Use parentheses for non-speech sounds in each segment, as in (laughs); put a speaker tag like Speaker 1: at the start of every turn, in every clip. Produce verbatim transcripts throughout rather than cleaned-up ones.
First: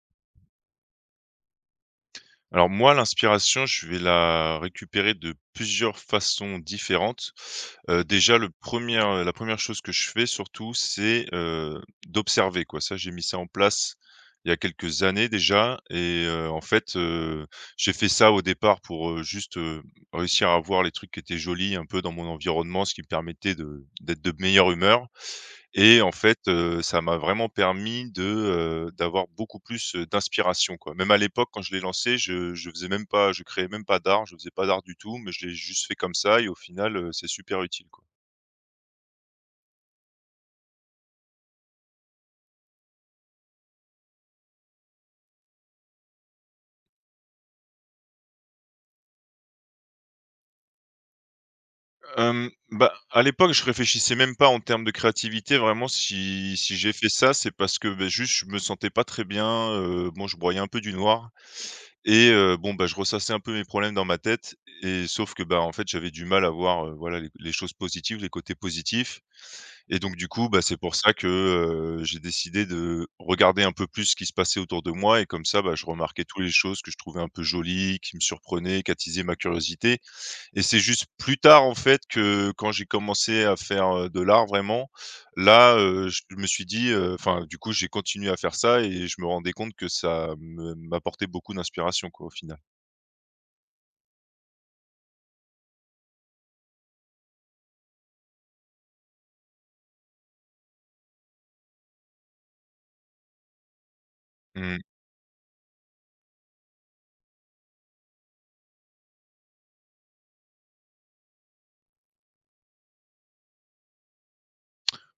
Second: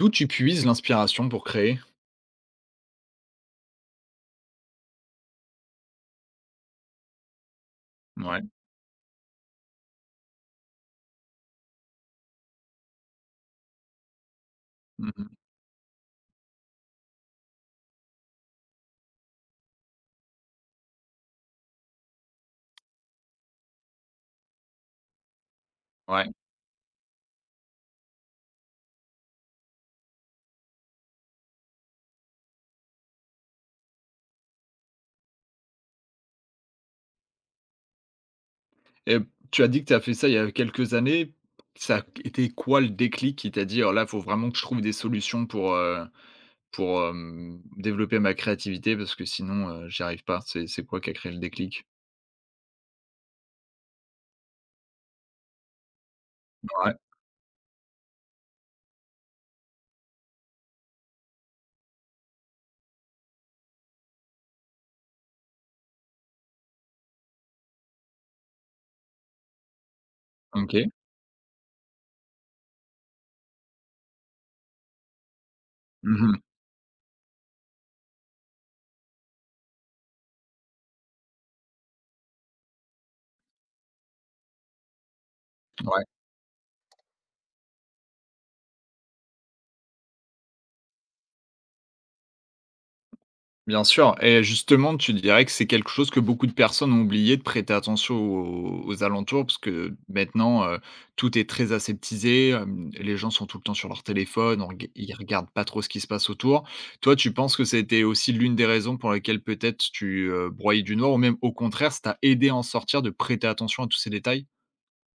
Speaker 1: D'où tu puises l'inspiration pour créer?
Speaker 2: Alors moi, l'inspiration, je vais la récupérer de plusieurs façons différentes. Heu, déjà
Speaker 1: Ouais.
Speaker 2: le première, la première chose que je fais surtout, c'est, heu, d'observer, quoi. Ça, j'ai mis ça en place il y a quelques années
Speaker 1: Mmh.
Speaker 2: déjà et heu, en fait, heu, j'ai fait ça au départ pour, heu, juste, heu, réussir à voir les trucs qui étaient jolis un peu dans mon environnement, ce qui me permettait de d'être de meilleure humeur. Et en
Speaker 1: Ouais,
Speaker 2: fait, heu, ça m'a vraiment permis de, heu, d'avoir beaucoup plus, heu, d'inspiration, quoi. Même à l'époque, quand je l'ai lancé, je je faisais même pas je créais même pas d'art, je faisais pas d'art du tout, mais je l'ai juste fait comme ça et au final, heu, c'est super utile, quoi.
Speaker 1: et tu as dit que tu as fait ça il y a quelques années. Ça a été quoi le déclic qui t'a dit: «Alors là, il faut vraiment que je trouve des solutions pour, heu, pour, hem, développer ma créativité parce que sinon, heu, j'y arrive pas»? C'est c'est quoi qui a créé le déclic?
Speaker 2: Hem, bah, à l'époque, je réfléchissais même pas en termes de créativité, vraiment si si j'ai
Speaker 1: Ouais,
Speaker 2: fait ça, c'est parce que, beh, juste, je me sentais pas très bien, heu, bon, je broyais un peu du noir et heu, bon, bah, je ressassais un peu mes problèmes dans ma tête et sauf que, bah, en fait, j'avais du mal à voir, heu, voilà, les les choses positives, les côtés positifs. Et donc du coup, bah, c'est
Speaker 1: OK.
Speaker 2: pour ça que, heu, j'ai décidé de regarder un peu plus ce qui se passait autour de moi et comme ça, bah, je remarquais
Speaker 1: Mmh.
Speaker 2: toutes les choses que je trouvais un peu jolies, qui me surprenaient, qui attisaient ma curiosité et c'est juste plus tard, en fait, que quand j'ai commencé à faire, heu, de l'art vraiment, là,
Speaker 1: Ouais.
Speaker 2: heu, je me suis dit, heu enfin, du coup, j'ai continué à faire ça et je me rendais compte que ça me m'apportait beaucoup d'inspiration, quoi, au final.
Speaker 1: Bien sûr, et justement, tu dirais que c'est quelque chose que beaucoup de personnes ont oublié de prêter attention aux aux alentours parce que maintenant, heu, tout est très aseptisé, hem, les gens sont tout le temps sur leur téléphone, on
Speaker 2: Mmh.
Speaker 1: reg ils regardent pas trop ce qui se passe autour. Toi, tu penses que c'était aussi l'une des raisons pour lesquelles peut-être tu, heu, broyais du noir, ou même au contraire, ça t'a aidé à en sortir de prêter attention à tous ces détails?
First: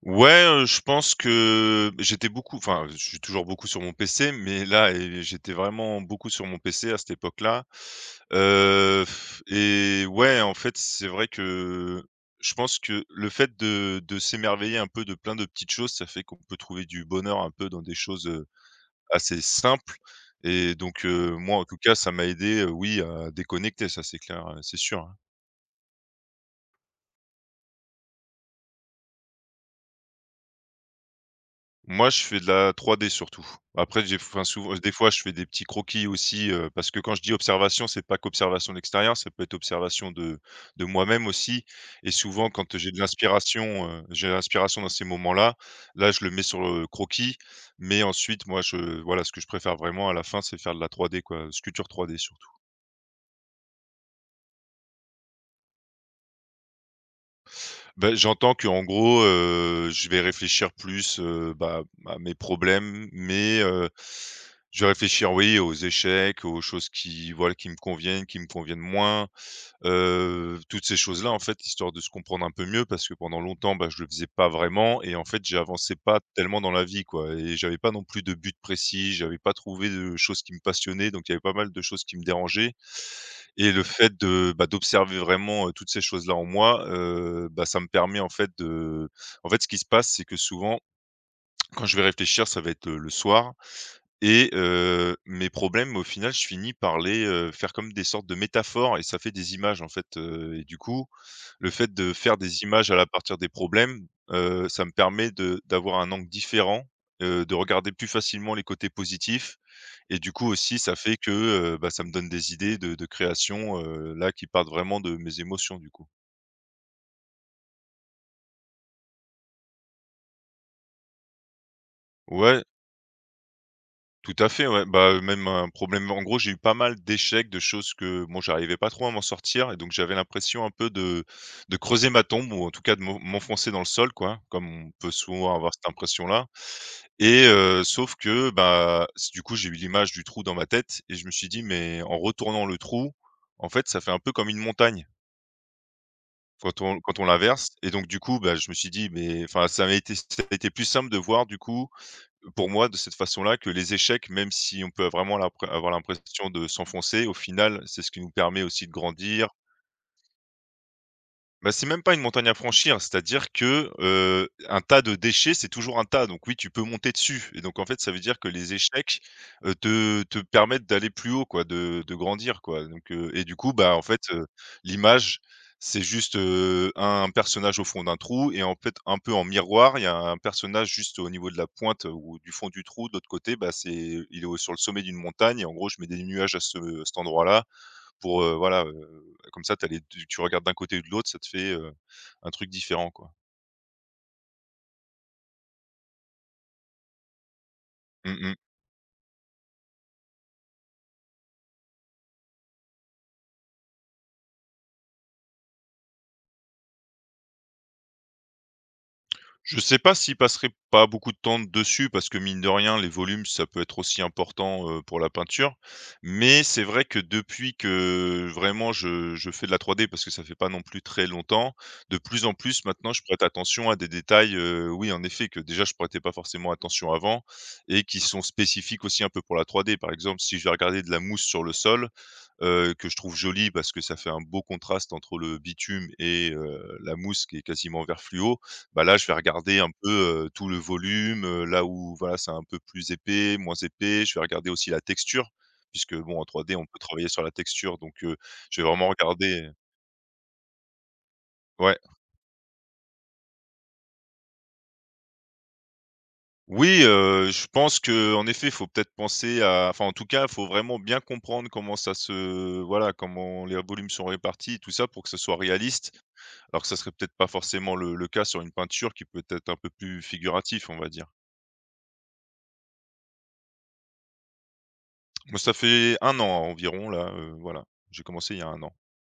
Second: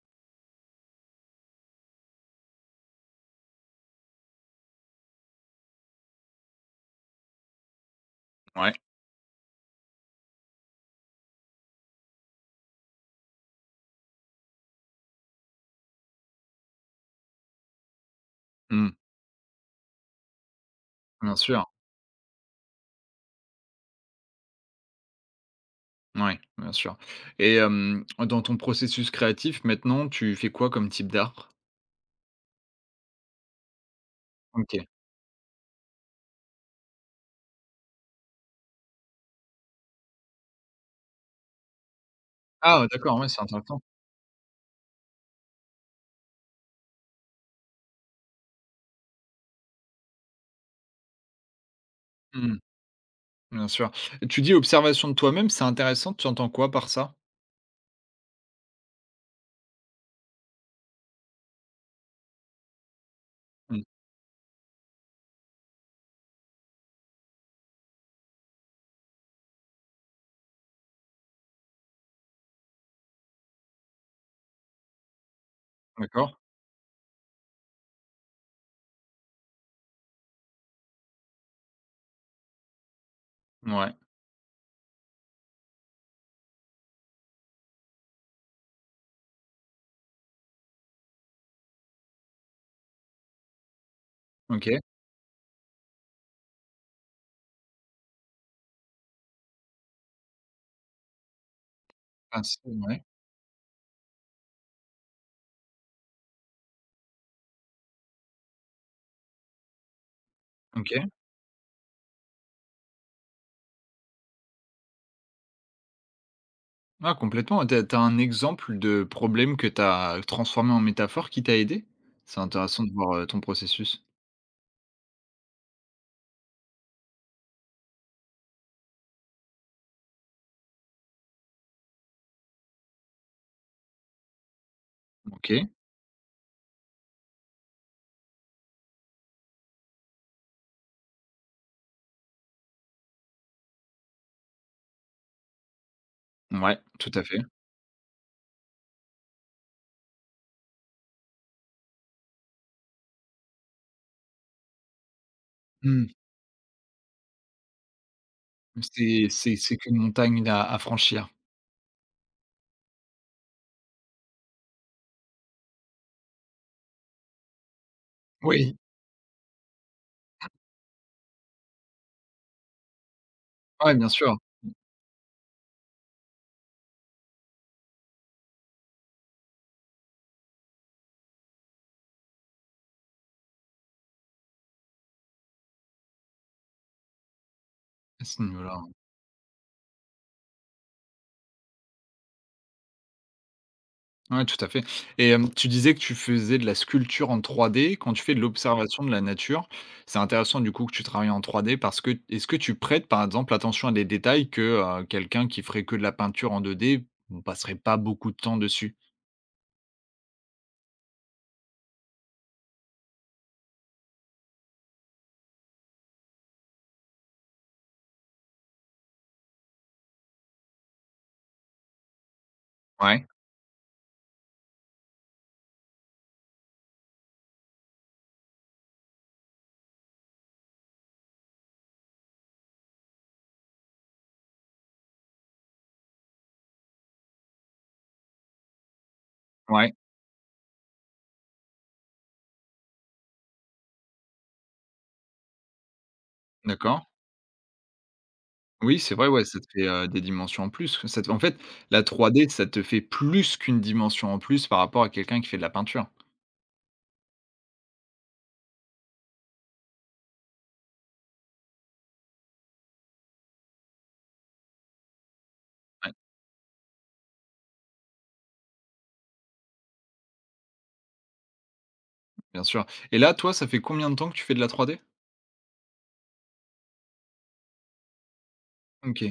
Speaker 2: Ouais, heu, je pense que j'étais beaucoup enfin, je suis toujours beaucoup sur mon P C, mais là et j'étais vraiment beaucoup sur mon P C à cette époque-là,
Speaker 1: Ouais,
Speaker 2: heu et ouais, en fait, c'est vrai que je pense que le fait de de s'émerveiller un peu de plein de petites choses, ça fait qu'on peut trouver du bonheur un peu dans des choses, heu,
Speaker 1: mmh,
Speaker 2: assez simples et donc
Speaker 1: bien
Speaker 2: heu, moi, en
Speaker 1: sûr,
Speaker 2: tout cas, ça m'a aidé, heu, oui, à déconnecter, ça, c'est clair, heu, c'est sûr, hein.
Speaker 1: ouais, bien sûr, et hem, dans ton processus créatif maintenant, tu fais quoi comme type d'art?
Speaker 2: Moi, je fais de la trois D surtout. Après, j'ai enfin, souvent
Speaker 1: OK.
Speaker 2: des fois, je fais des petits croquis aussi, heu, parce que quand je dis observation, c'est pas qu'observation de l'extérieur, ça peut être observation de de moi-même aussi et souvent quand
Speaker 1: Ah,
Speaker 2: j'ai de
Speaker 1: d'accord, ouais, c'est intéressant.
Speaker 2: l'inspiration, heu, j'ai de l'inspiration dans ces moments-là, là, je le mets sur le croquis, mais ensuite moi, je voilà, ce que je préfère vraiment à la fin, c'est faire de la trois D quoi, sculpture trois D surtout.
Speaker 1: Mmh. Bien sûr. Et tu dis observation de toi-même, c'est intéressant, tu entends quoi par ça?
Speaker 2: Bah, j'entends qu'en gros, heu, je vais réfléchir plus, heu, bah, à mes problèmes, mais
Speaker 1: Mmh.
Speaker 2: heu, je vais réfléchir, oui, aux échecs, aux choses qui, voilà, qui me conviennent, qui me conviennent moins, heu, toutes ces choses-là, en fait, histoire de se comprendre un peu mieux parce que pendant longtemps, bah, je le faisais pas vraiment et en fait, j'avançais pas
Speaker 1: D'accord.
Speaker 2: tellement dans la vie, quoi et j'avais pas non plus de but précis, j'avais pas trouvé de choses qui me passionnaient, donc il y avait pas mal de choses qui me dérangeaient et le
Speaker 1: Ouais.
Speaker 2: fait de, bah, d'observer vraiment, heu, toutes ces choses-là en moi, heu, bah, ça me permet en fait de en fait, ce qui se passe, c'est que souvent, quand je vais réfléchir, ça va être, heu, le soir et
Speaker 1: OK.
Speaker 2: heu, mes problèmes, au final, je finis par les, heu, faire comme des sortes de métaphores et ça fait des images, en fait, heu et du coup, le fait de faire
Speaker 1: Ah, c'est
Speaker 2: des images à
Speaker 1: ouais.
Speaker 2: la partir des problèmes, heu, ça me permet de d'avoir un angle différent, heu, de regarder plus facilement les côtés positifs et du coup aussi, ça
Speaker 1: OK.
Speaker 2: fait que, heu, bah, ça me donne des idées de de création, heu, là, qui partent vraiment de mes émotions, du coup.
Speaker 1: Ah, complètement. T'as as un exemple de problème que tu as transformé en métaphore qui t'a aidé? C'est
Speaker 2: Ouais,
Speaker 1: intéressant de voir, heu, ton processus.
Speaker 2: tout à fait, ouais, bah, heu, même un problème en gros, j'ai eu pas mal d'échecs, de choses que, bon, j'arrivais pas trop à m'en sortir et donc j'avais l'impression un peu de de creuser ma tombe ou en tout cas de m'en m'enfoncer dans le sol, quoi, comme on peut souvent
Speaker 1: OK.
Speaker 2: avoir cette impression-là et heu, sauf que, bah, s du coup, j'ai eu l'image du trou dans ma tête et je me suis dit: «Mais en retournant le trou, en fait, ça fait un peu comme une montagne».
Speaker 1: Ouais,
Speaker 2: Quand on
Speaker 1: tout
Speaker 2: quand
Speaker 1: à
Speaker 2: on
Speaker 1: fait.
Speaker 2: l'inverse et donc du coup, bah, je me suis dit: «Mais» enfin, ça m'a été ça a été plus simple de voir du coup, pour moi, de cette façon-là, que les échecs, même si on peut vraiment l'impré avoir
Speaker 1: Mmh.
Speaker 2: l'impression de s'enfoncer, au final, c'est ce qui nous permet aussi de
Speaker 1: C'est
Speaker 2: grandir,
Speaker 1: c'est c'est qu'une montagne à à franchir.
Speaker 2: bah, c'est même pas une montagne à franchir, c'est-à-dire que, heu, un tas de déchets, c'est toujours un tas, donc oui, tu peux monter dessus et donc en fait, ça veut dire que les
Speaker 1: Oui.
Speaker 2: échecs, heu, te te permettent d'aller plus haut quoi, de de grandir quoi, donc heu et du coup,
Speaker 1: Ouais,
Speaker 2: bah, en
Speaker 1: bien
Speaker 2: fait,
Speaker 1: sûr,
Speaker 2: heu, l'image, c'est juste, heu, un personnage au fond d'un trou et en fait, un peu en miroir, il y a un personnage juste au niveau de la pointe euh, ou du fond du trou, de l'autre côté, bah, c'est il est au sur le sommet d'une montagne et en gros, je mets des nuages à ce cet endroit-là
Speaker 1: à ce
Speaker 2: pour, heu,
Speaker 1: niveau-là.
Speaker 2: voilà, heu, comme ça, tu les tu tu regardes d'un côté ou de l'autre, ça te fait, heu, un truc différent, quoi.
Speaker 1: Ouais, tout à fait. Et hem, tu disais que tu faisais de la sculpture en trois d. Quand tu fais
Speaker 2: Mmh
Speaker 1: de, ouais,
Speaker 2: mh.
Speaker 1: l'observation de la nature, c'est intéressant du coup que tu travailles en trois d parce que est-ce que tu prêtes, par exemple, attention à des détails que, heu, quelqu'un qui ferait que de la peinture en deux d passerait pas beaucoup de temps dessus?
Speaker 2: Je sais pas s'ils passeraient pas beaucoup de temps dessus parce que mine de rien, les volumes, ça peut être aussi important, heu, pour la peinture. Mais c'est vrai que depuis que vraiment je je fais de la trois d parce que ça fait pas non plus très longtemps, de plus en plus maintenant, je
Speaker 1: Ouais,
Speaker 2: prête attention à des détails, heu, oui, en effet, que déjà je prêtais pas forcément attention avant et qui sont spécifiques aussi un peu pour la trois d. Par exemple, si je vais regarder de la mousse sur le sol, heu, que je trouve joli parce que ça fait un beau contraste entre le bitume et heu, la mousse qui est quasiment vert fluo, bah, là, je vais regarder un
Speaker 1: ouais,
Speaker 2: peu, heu, tout le volume, heu, là où voilà, c'est un peu plus épais, moins épais. Je vais regarder aussi la texture puisque bon, en trois D, on peut
Speaker 1: d'accord.
Speaker 2: travailler sur la texture donc heu, je vais
Speaker 1: Oui,
Speaker 2: vraiment
Speaker 1: c'est vrai, ouais, ça te
Speaker 2: regarder
Speaker 1: fait, heu, des dimensions en plus. Ça te En fait,
Speaker 2: ouais.
Speaker 1: la trois d, ça te fait plus qu'une dimension en plus par rapport à quelqu'un qui fait de la peinture.
Speaker 2: Oui, heu, je pense que, en effet, il faut peut-être penser à enfin, en tout cas, il faut vraiment bien comprendre comment ça se voilà, comment les volumes sont répartis, tout ça, pour que ce soit réaliste.
Speaker 1: Ouais,
Speaker 2: Alors que ça serait peut-être pas forcément le le cas sur une peinture qui peut être un peu plus figuratif, on va dire.
Speaker 1: bien sûr. Et là, toi, ça fait combien de temps que tu fais de la trois d?
Speaker 2: Moi, ça fait un an environ là, heu, voilà, j'ai commencé il y a un an.
Speaker 1: OK.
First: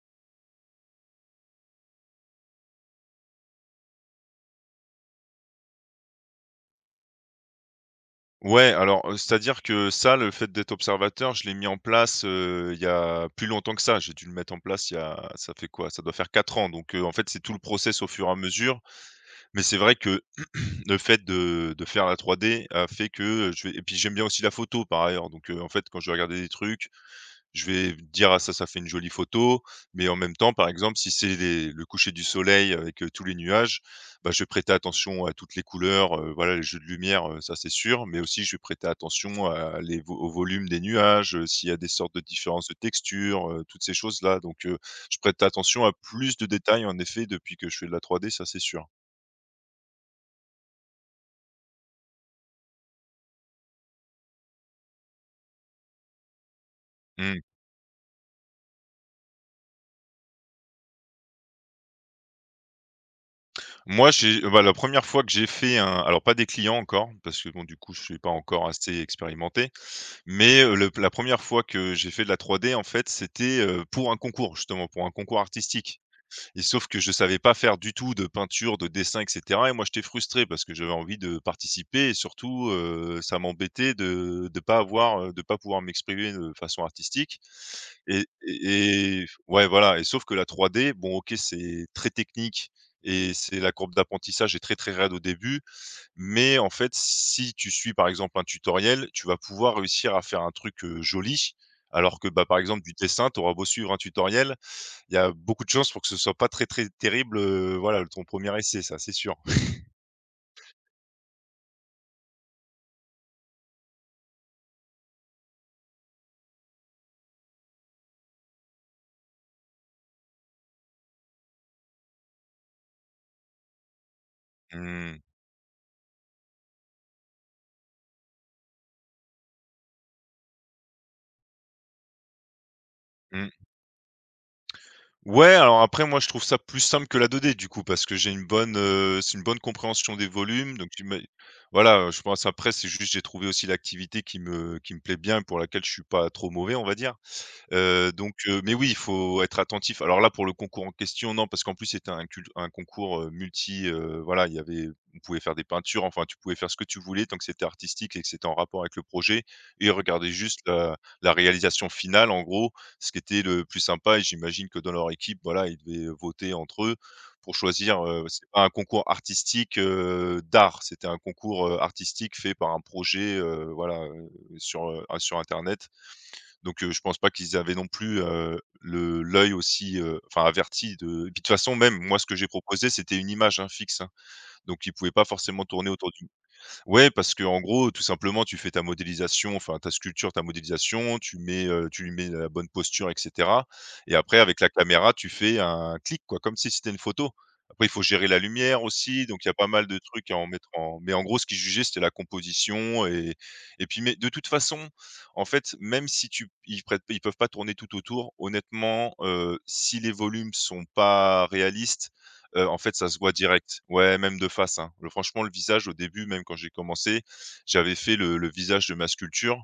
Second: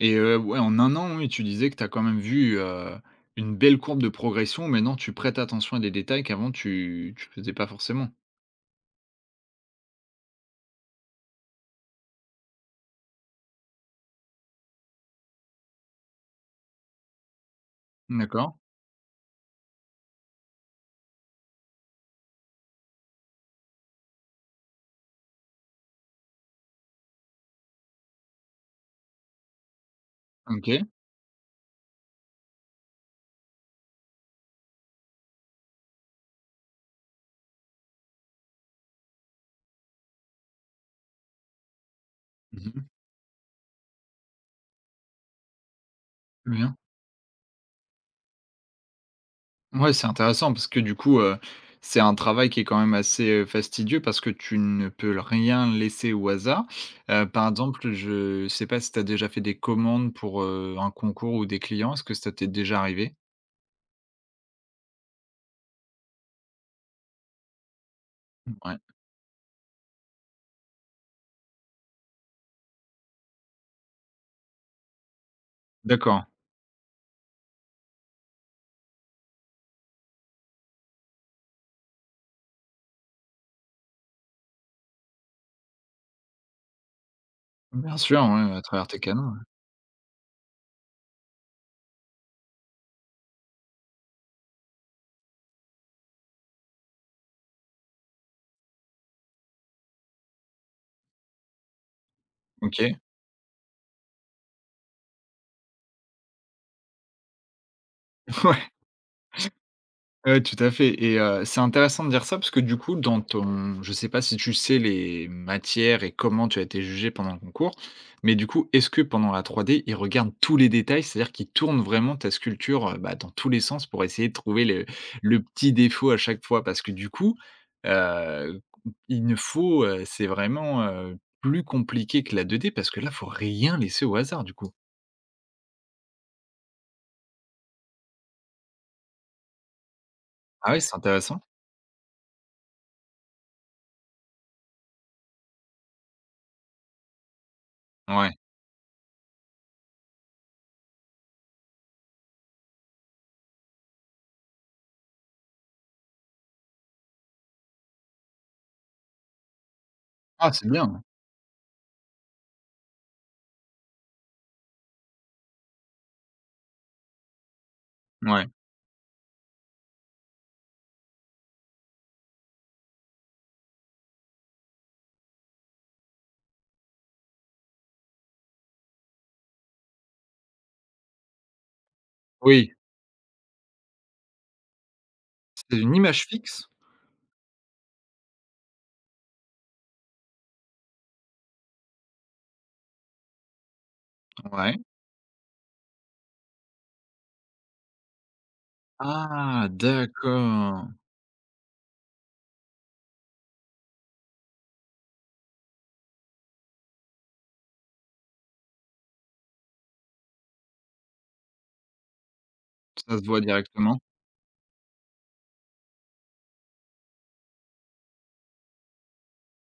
Speaker 1: Et heu, ouais, en un an, oui, tu disais que tu as quand même vu, heu, une belle courbe de progression. Maintenant, tu prêtes attention à des détails qu'avant tu tu faisais pas forcément.
Speaker 2: Ouais, alors, heu, c'est-à-dire que ça, le fait d'être observateur, je l'ai mis en place, heu, il y a plus longtemps que ça. J'ai dû le mettre en place il y a ça fait quoi? Ça doit faire quatre ans, donc, heu, en fait, c'est tout le process au fur et à
Speaker 1: D'accord,
Speaker 2: mesure. Mais c'est vrai que le fait de de faire la trois D a fait que, je vais et puis j'aime bien aussi la photo par ailleurs, donc heu, en fait, quand je vais regarder des trucs, je vais dire: «Ah ça, ça fait une jolie photo», mais en même temps, par
Speaker 1: OK.
Speaker 2: exemple, si c'est les le coucher du soleil avec, heu, tous les nuages, bah, je vais prêter attention à toutes les couleurs, heu, voilà, les jeux de lumière, heu, ça c'est sûr, mais aussi je vais prêter attention à les vo au volume des nuages, heu, s'il y a des sortes de différences de
Speaker 1: Mmh.
Speaker 2: textures, heu, toutes ces choses-là, donc heu, je prête attention à plus de
Speaker 1: Bien.
Speaker 2: détails en effet depuis que je fais de la trois D, ça c'est sûr.
Speaker 1: Ouais, c'est intéressant parce que du coup, heu, c'est un travail qui est quand même assez, heu, fastidieux parce que tu ne peux rien laisser au hasard. Heu,
Speaker 2: Mmh.
Speaker 1: par exemple, je sais pas si tu as déjà fait des commandes pour, heu, un concours ou des clients? Est-ce que ça t'est déjà arrivé?
Speaker 2: Moi, j'ai bah, la première fois que j'ai fait un alors pas des clients encore, parce que bon, du coup, je suis pas encore
Speaker 1: Ouais.
Speaker 2: assez expérimenté, mais heu, le la première fois que j'ai fait de la trois D, en fait, c'était, heu, pour un concours, justement, pour un concours artistique.
Speaker 1: D'accord.
Speaker 2: Et sauf que je savais pas faire du tout de peinture, de dessin et cetera. Et moi, j'étais frustré parce que j'avais envie de participer. Et surtout, heu, ça m'embêtait de de pas avoir, heu, de pas pouvoir m'exprimer de façon artistique
Speaker 1: Bien sûr,
Speaker 2: et
Speaker 1: ouais, à travers tes
Speaker 2: et
Speaker 1: canaux,
Speaker 2: et
Speaker 1: ouais.
Speaker 2: ouais, voilà. Et sauf que la trois D, bon, OK, c'est très technique et c'est la courbe d'apprentissage est très, très raide au début, mais en fait, si tu suis, par exemple, un tutoriel, tu vas pouvoir réussir à faire un truc, heu, joli, alors que, bah, par exemple, du
Speaker 1: OK.
Speaker 2: dessin, tu auras beau suivre un tutoriel, il y a beaucoup de chances pour que ce soit pas très, très terrible, heu, voilà, ton premier
Speaker 1: (laughs)
Speaker 2: essai, ça, c'est sûr.
Speaker 1: Ouais, tout à fait. Et heu, c'est intéressant de dire ça parce que du coup dans ton je sais pas si tu sais les matières et comment tu as été jugé pendant le concours, mais du coup, est-ce que pendant la trois d, ils regardent tous les détails? C'est-à-dire qu'ils tournent vraiment ta sculpture, heu, bah, dans tous les sens pour essayer de trouver le
Speaker 2: Mmh,
Speaker 1: le petit défaut à chaque fois? Parce que du coup, heu, il ne faut, heu, c'est vraiment, heu, plus compliqué que la deux d parce que là, faut
Speaker 2: mmh.
Speaker 1: rien laisser au hasard du coup.
Speaker 2: Ouais, alors après moi je trouve ça plus simple que la deux D du coup, parce que j'ai une bonne, heu, c'est une bonne compréhension des
Speaker 1: Ah,
Speaker 2: volumes,
Speaker 1: ouais,
Speaker 2: donc
Speaker 1: c'est
Speaker 2: j'ima
Speaker 1: intéressant.
Speaker 2: voilà, heu, je pense après c'est juste j'ai trouvé aussi l'activité qui me qui me plaît bien et pour laquelle je suis pas trop mauvais, on va dire. Heu,
Speaker 1: Ouais.
Speaker 2: donc heu, mais oui, il faut être attentif. Alors là, pour le concours en question, non, parce qu'en plus, c'était un cult un concours, heu, multi, heu, voilà, il y avait on pouvait faire des peintures, enfin, tu pouvais faire ce que tu voulais tant que c'était artistique et que c'était en rapport avec le projet et regarder
Speaker 1: Ah,
Speaker 2: juste
Speaker 1: c'est
Speaker 2: la
Speaker 1: bien.
Speaker 2: la réalisation finale, en gros, ce qui était le plus sympa. Et j'imagine que dans leur équipe, voilà, ils devaient voter entre eux pour choisir, heu,
Speaker 1: Ouais.
Speaker 2: c'était pas un concours artistique, heu, d'art, c'était un concours, heu, artistique fait par un projet, heu, voilà, heu, sur, heu, sur internet. Donc heu, je pense pas qu'ils avaient non plus, heu, le l'œil aussi, heu, enfin averti de. Et puis de toute façon même moi ce que j'ai
Speaker 1: Oui,
Speaker 2: proposé c'était une image, hein, fixe, hein, donc ils pouvaient pas forcément
Speaker 1: c'est
Speaker 2: tourner
Speaker 1: une
Speaker 2: autour
Speaker 1: image
Speaker 2: d'une…
Speaker 1: fixe?
Speaker 2: Ouais, parce que en gros, tout simplement, tu fais ta modélisation, enfin ta sculpture, ta modélisation, tu mets, heu, tu lui mets la bonne posture et cetera, et après avec la
Speaker 1: Ouais.
Speaker 2: caméra, tu fais un clic quoi, comme si c'était une photo. Après il faut gérer la lumière aussi, donc il y a
Speaker 1: Ah,
Speaker 2: pas mal de trucs à en mettre
Speaker 1: d'accord,
Speaker 2: en… Mais en gros ce qu'ils jugeaient c'était la composition. et et puis mais de toute façon, en fait, même si tu ils prêtent ils peuvent pas tourner tout autour, honnêtement, heu, si les volumes sont pas réalistes… Heu, en fait, ça
Speaker 1: ça
Speaker 2: se
Speaker 1: se
Speaker 2: voit
Speaker 1: voit
Speaker 2: direct.
Speaker 1: directement?
Speaker 2: Ouais, même de face, hein. Le franchement, le visage au début, même quand j'ai commencé, j'avais fait le le visage de ma sculpture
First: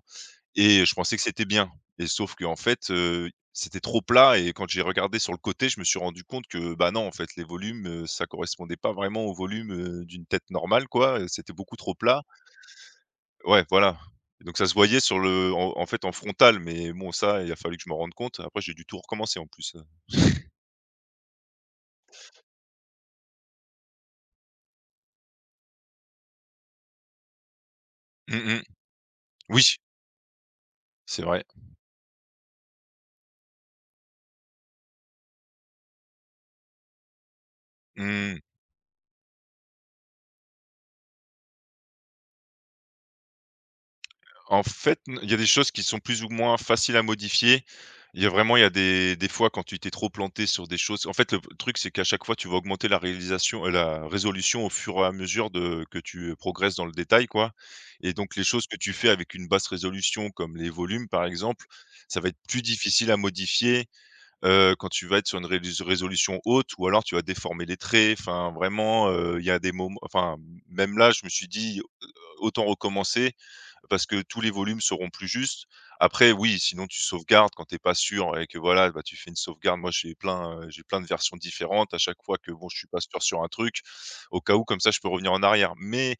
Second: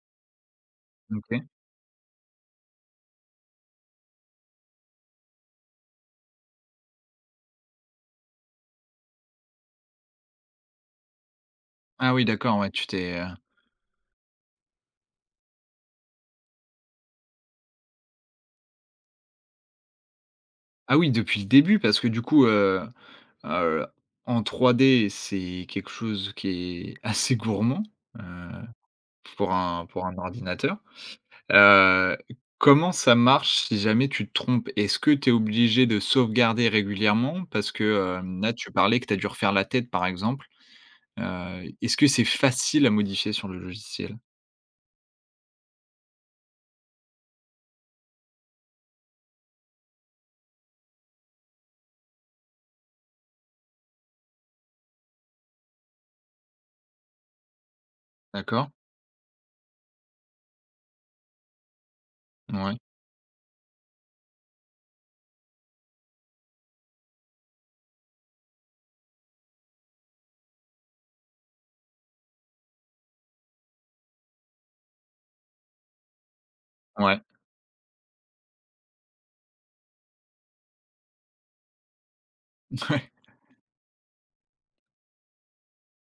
Speaker 2: et je pensais que
Speaker 1: OK.
Speaker 2: c'était bien. Et sauf que en fait, heu, c'était trop plat et quand j'ai regardé sur le côté, je me suis rendu compte que, bah, non, en fait, les volumes, heu, ça correspondait pas vraiment au volume, heu, d'une tête normale, quoi, heu, c'était beaucoup trop
Speaker 1: Ah,
Speaker 2: plat.
Speaker 1: oui d'accord, ouais, tu t'es, heu
Speaker 2: Ouais, voilà. Et donc ça se voyait sur le en en fait, en frontal, mais bon, ça, il a fallu que je m'en rende compte. Après j'ai dû tout recommencer en plus, (laughs) heu.
Speaker 1: ah oui depuis le début parce que du coup, heu heu, en trois d c'est quelque chose qui est (laughs) assez gourmand, heu,
Speaker 2: Mmh.
Speaker 1: pour
Speaker 2: Oui,
Speaker 1: un pour un ordinateur.
Speaker 2: c'est vrai.
Speaker 1: Heu, Comment ça marche si jamais tu te trompes? Est-ce que tu es obligé de sauvegarder régulièrement? Parce que,
Speaker 2: Mmh.
Speaker 1: hem, là tu parlais que tu as dû refaire la tête par exemple. Heu, est-ce que c'est facile à modifier sur le logiciel?
Speaker 2: En fait, n il y a des choses qui sont plus ou moins faciles à modifier. Il y a vraiment il y a des des fois quand tu t'es trop planté sur des choses, en fait, le truc, c'est qu'à chaque fois, tu vas augmenter la réalisation, heu, la résolution au fur et à mesure de que tu progresses dans le détail, quoi. Et donc les choses
Speaker 1: D'accord.
Speaker 2: que tu fais avec une basse résolution, comme les volumes, par exemple, ça va être plus
Speaker 1: Ouais,
Speaker 2: difficile à modifier, heu, quand tu vas être sur une rélis résolution haute, ou alors tu vas déformer les traits. Enfin, vraiment, heu, il y a des moments, enfin, même là, je me suis dit: «Autant recommencer» parce que tous les volumes seront plus justes. Après, oui, sinon tu
Speaker 1: ouais,
Speaker 2: sauvegardes quand t'es pas sûr et que voilà, bah, tu fais une sauvegarde. Moi, j'ai plein, heu, j'ai plein de versions différentes à chaque fois que bon, je suis
Speaker 1: (laughs)
Speaker 2: pas
Speaker 1: ouais.
Speaker 2: sûr sur un truc, au cas où, comme ça, je peux revenir en arrière. Mais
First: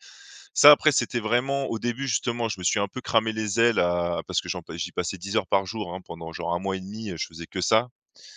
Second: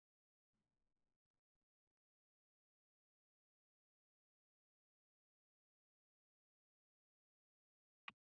Speaker 2: ça, après, c'était vraiment au début, justement, je me suis un peu cramé les ailes à parce que j'en pa j'y passais dix heures par jour, hein, pendant genre un mois et demi, je faisais que ça.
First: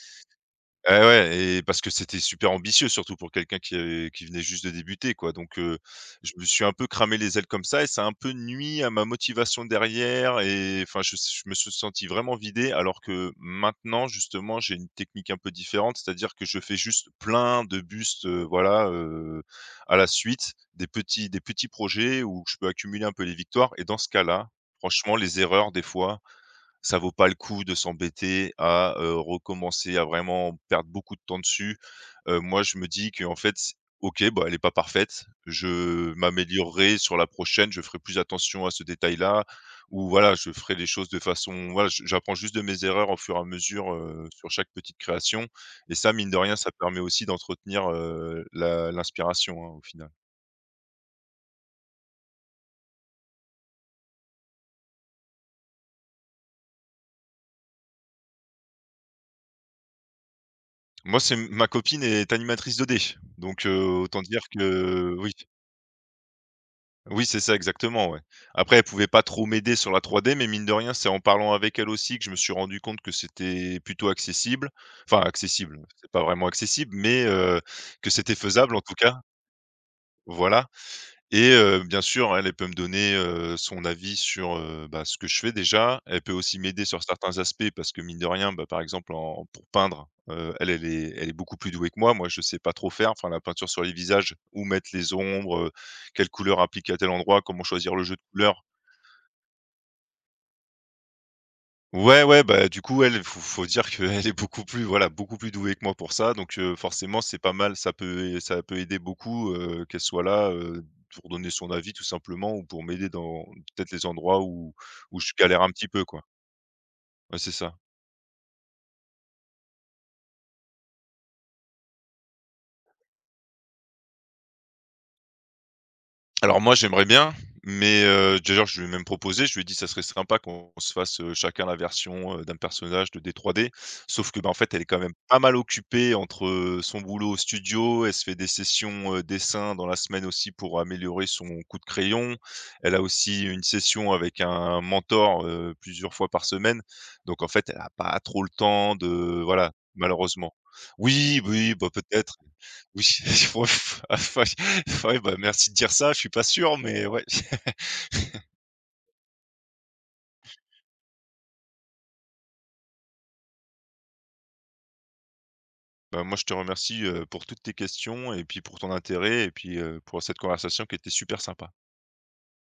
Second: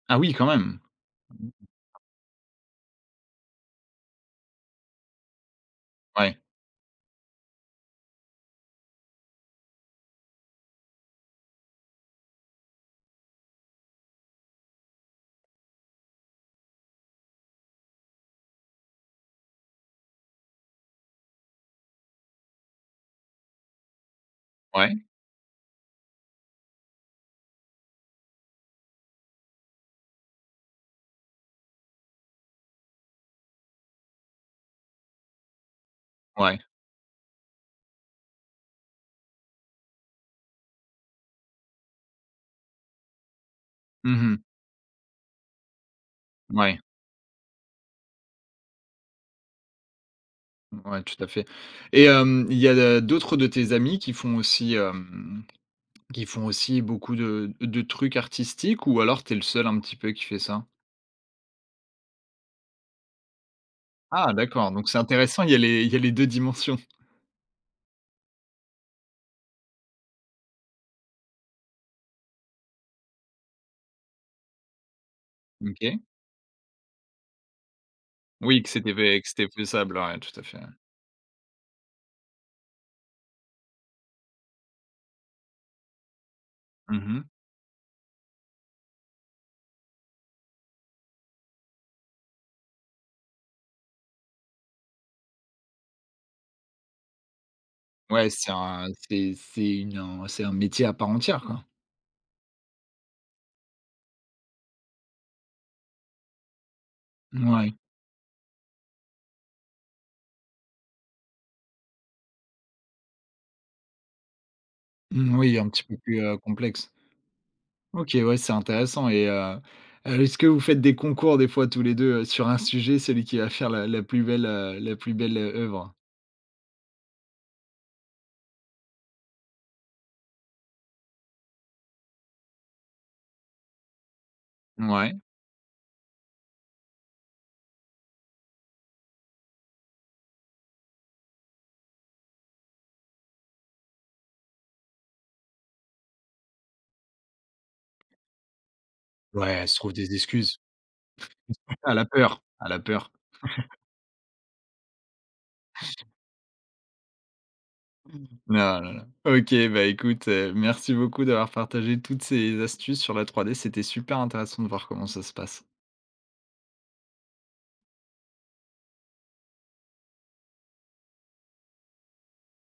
Speaker 1: Ah oui, quand même.
Speaker 2: Eh ouais, et parce que c'était super ambitieux surtout pour quelqu'un qui avait qui venait juste de débuter quoi, donc heu, je
Speaker 1: Ouais,
Speaker 2: me suis un peu cramé les ailes comme ça et ça a un peu nui à ma motivation derrière. Et enfin je je me suis senti vraiment vidé alors que maintenant justement j'ai une technique un peu différente. C'est-à-dire que je fais juste plein de bustes, heu, voilà, heu, à la suite, des petits des petits projets où je peux accumuler un peu les victoires. Et dans ce cas-là,
Speaker 1: ouais,
Speaker 2: franchement les erreurs des fois, ça vaut pas le coup de s'embêter à, heu, recommencer à vraiment perdre beaucoup de temps dessus. Heu, moi, je me dis que en fait, c OK, bah, elle est pas parfaite. Je
Speaker 1: ouais.
Speaker 2: m'améliorerai sur la prochaine, je ferai plus attention à ce détail-là, ou voilà, je ferai les choses de façon voilà, je j'apprends juste de mes erreurs au fur et à mesure, heu,
Speaker 1: Mmh.
Speaker 2: sur chaque petite création. Et ça, mine de rien, ça
Speaker 1: Ouais,
Speaker 2: permet aussi d'entretenir, heu, la l'inspiration, hein, au final.
Speaker 1: ouais, tout à fait. Et hem, il y a, heu, d'autres de tes amis qui font aussi, hem, qui font aussi beaucoup de de trucs artistiques, ou alors t'es le seul un petit peu qui fait ça?
Speaker 2: Moi, c'est ma copine est animatrice deux D, donc heu, autant
Speaker 1: Ah,
Speaker 2: dire
Speaker 1: d'accord, donc c'est
Speaker 2: que oui.
Speaker 1: intéressant, il y a les il y a les deux dimensions.
Speaker 2: Oui, c'est ça, exactement, ouais. Après, elle pouvait pas trop m'aider sur la trois D, mais mine de rien, c'est en parlant avec elle aussi que je me suis rendu compte que c'était plutôt accessible. Enfin, accessible,
Speaker 1: OK.
Speaker 2: c'est pas vraiment accessible, mais heu, que c'était
Speaker 1: Oui, que
Speaker 2: faisable en
Speaker 1: c'était
Speaker 2: tout cas.
Speaker 1: fai que c'était faisable, ouais, tout à fait, ouais.
Speaker 2: Voilà. Et heu, bien sûr, elle, elle peut me donner, heu, son avis sur, heu, bah, ce que je fais déjà. Elle peut aussi m'aider sur
Speaker 1: Mmh.
Speaker 2: certains aspects parce que mine de rien, bah, par exemple en pour peindre, heu, elle, elle est elle est beaucoup plus douée que moi. Moi, je sais pas trop faire. Enfin, la peinture sur les visages, où mettre les ombres, heu, quelle couleur appliquer à tel endroit, comment choisir le jeu de
Speaker 1: Ouais, c'est
Speaker 2: couleurs.
Speaker 1: un c'est c'est une un c'est un métier à part entière, quoi.
Speaker 2: Ouais, ouais, bah, du coup, elle, faut faut dire qu'elle (laughs) est beaucoup plus voilà, beaucoup plus douée que moi pour ça, donc heu, forcément, c'est pas
Speaker 1: Ouais.
Speaker 2: mal, ça peut ça peut aider beaucoup, heu, qu'elle soit là, heu, pour donner son avis tout simplement ou pour m'aider dans peut-être les endroits où où je
Speaker 1: Mmh, oui,
Speaker 2: galère
Speaker 1: un
Speaker 2: un
Speaker 1: petit
Speaker 2: petit
Speaker 1: peu
Speaker 2: peu,
Speaker 1: plus,
Speaker 2: quoi.
Speaker 1: heu, complexe.
Speaker 2: Ouais, c'est ça.
Speaker 1: OK, ouais, c'est intéressant. Et heu, heu, est-ce que vous faites des concours des fois tous les deux, heu, sur un sujet, celui qui va faire la la plus belle, heu, la plus belle, heu, œuvre?
Speaker 2: Alors moi, j'aimerais bien, mais heu, d'ailleurs, je lui ai même proposé, je lui ai dit: «Ça serait sympa qu'on se fasse, heu, chacun la version, heu, d'un personnage de D trois D». Sauf que, bah, en fait, elle est quand même
Speaker 1: Ouais,
Speaker 2: pas mal occupée entre, heu, son boulot au studio, elle se fait des sessions, heu, dessin dans la semaine aussi pour améliorer son coup de crayon. Elle a aussi une session avec un mentor, heu, plusieurs fois par semaine. Donc en fait, elle a pas trop le temps de
Speaker 1: ouais, elle
Speaker 2: voilà,
Speaker 1: se trouve des
Speaker 2: malheureusement.
Speaker 1: excuses.
Speaker 2: Oui, oui,
Speaker 1: (laughs)
Speaker 2: bah,
Speaker 1: À la
Speaker 2: peut-être.
Speaker 1: peur, à la
Speaker 2: Oui,
Speaker 1: peur.
Speaker 2: (laughs) ouais, (laughs) ouais, bah, merci de dire ça, je suis pas sûr, mais ouais. (laughs)
Speaker 1: Non. Ah là. OK, bah, écoute, heu, merci beaucoup d'avoir partagé toutes ces astuces sur la trois d. C'était super intéressant de voir comment ça se passe.
Speaker 2: Bah, moi, je te remercie, heu, pour toutes tes questions et puis pour ton intérêt et puis, heu, pour cette conversation qui était super sympa.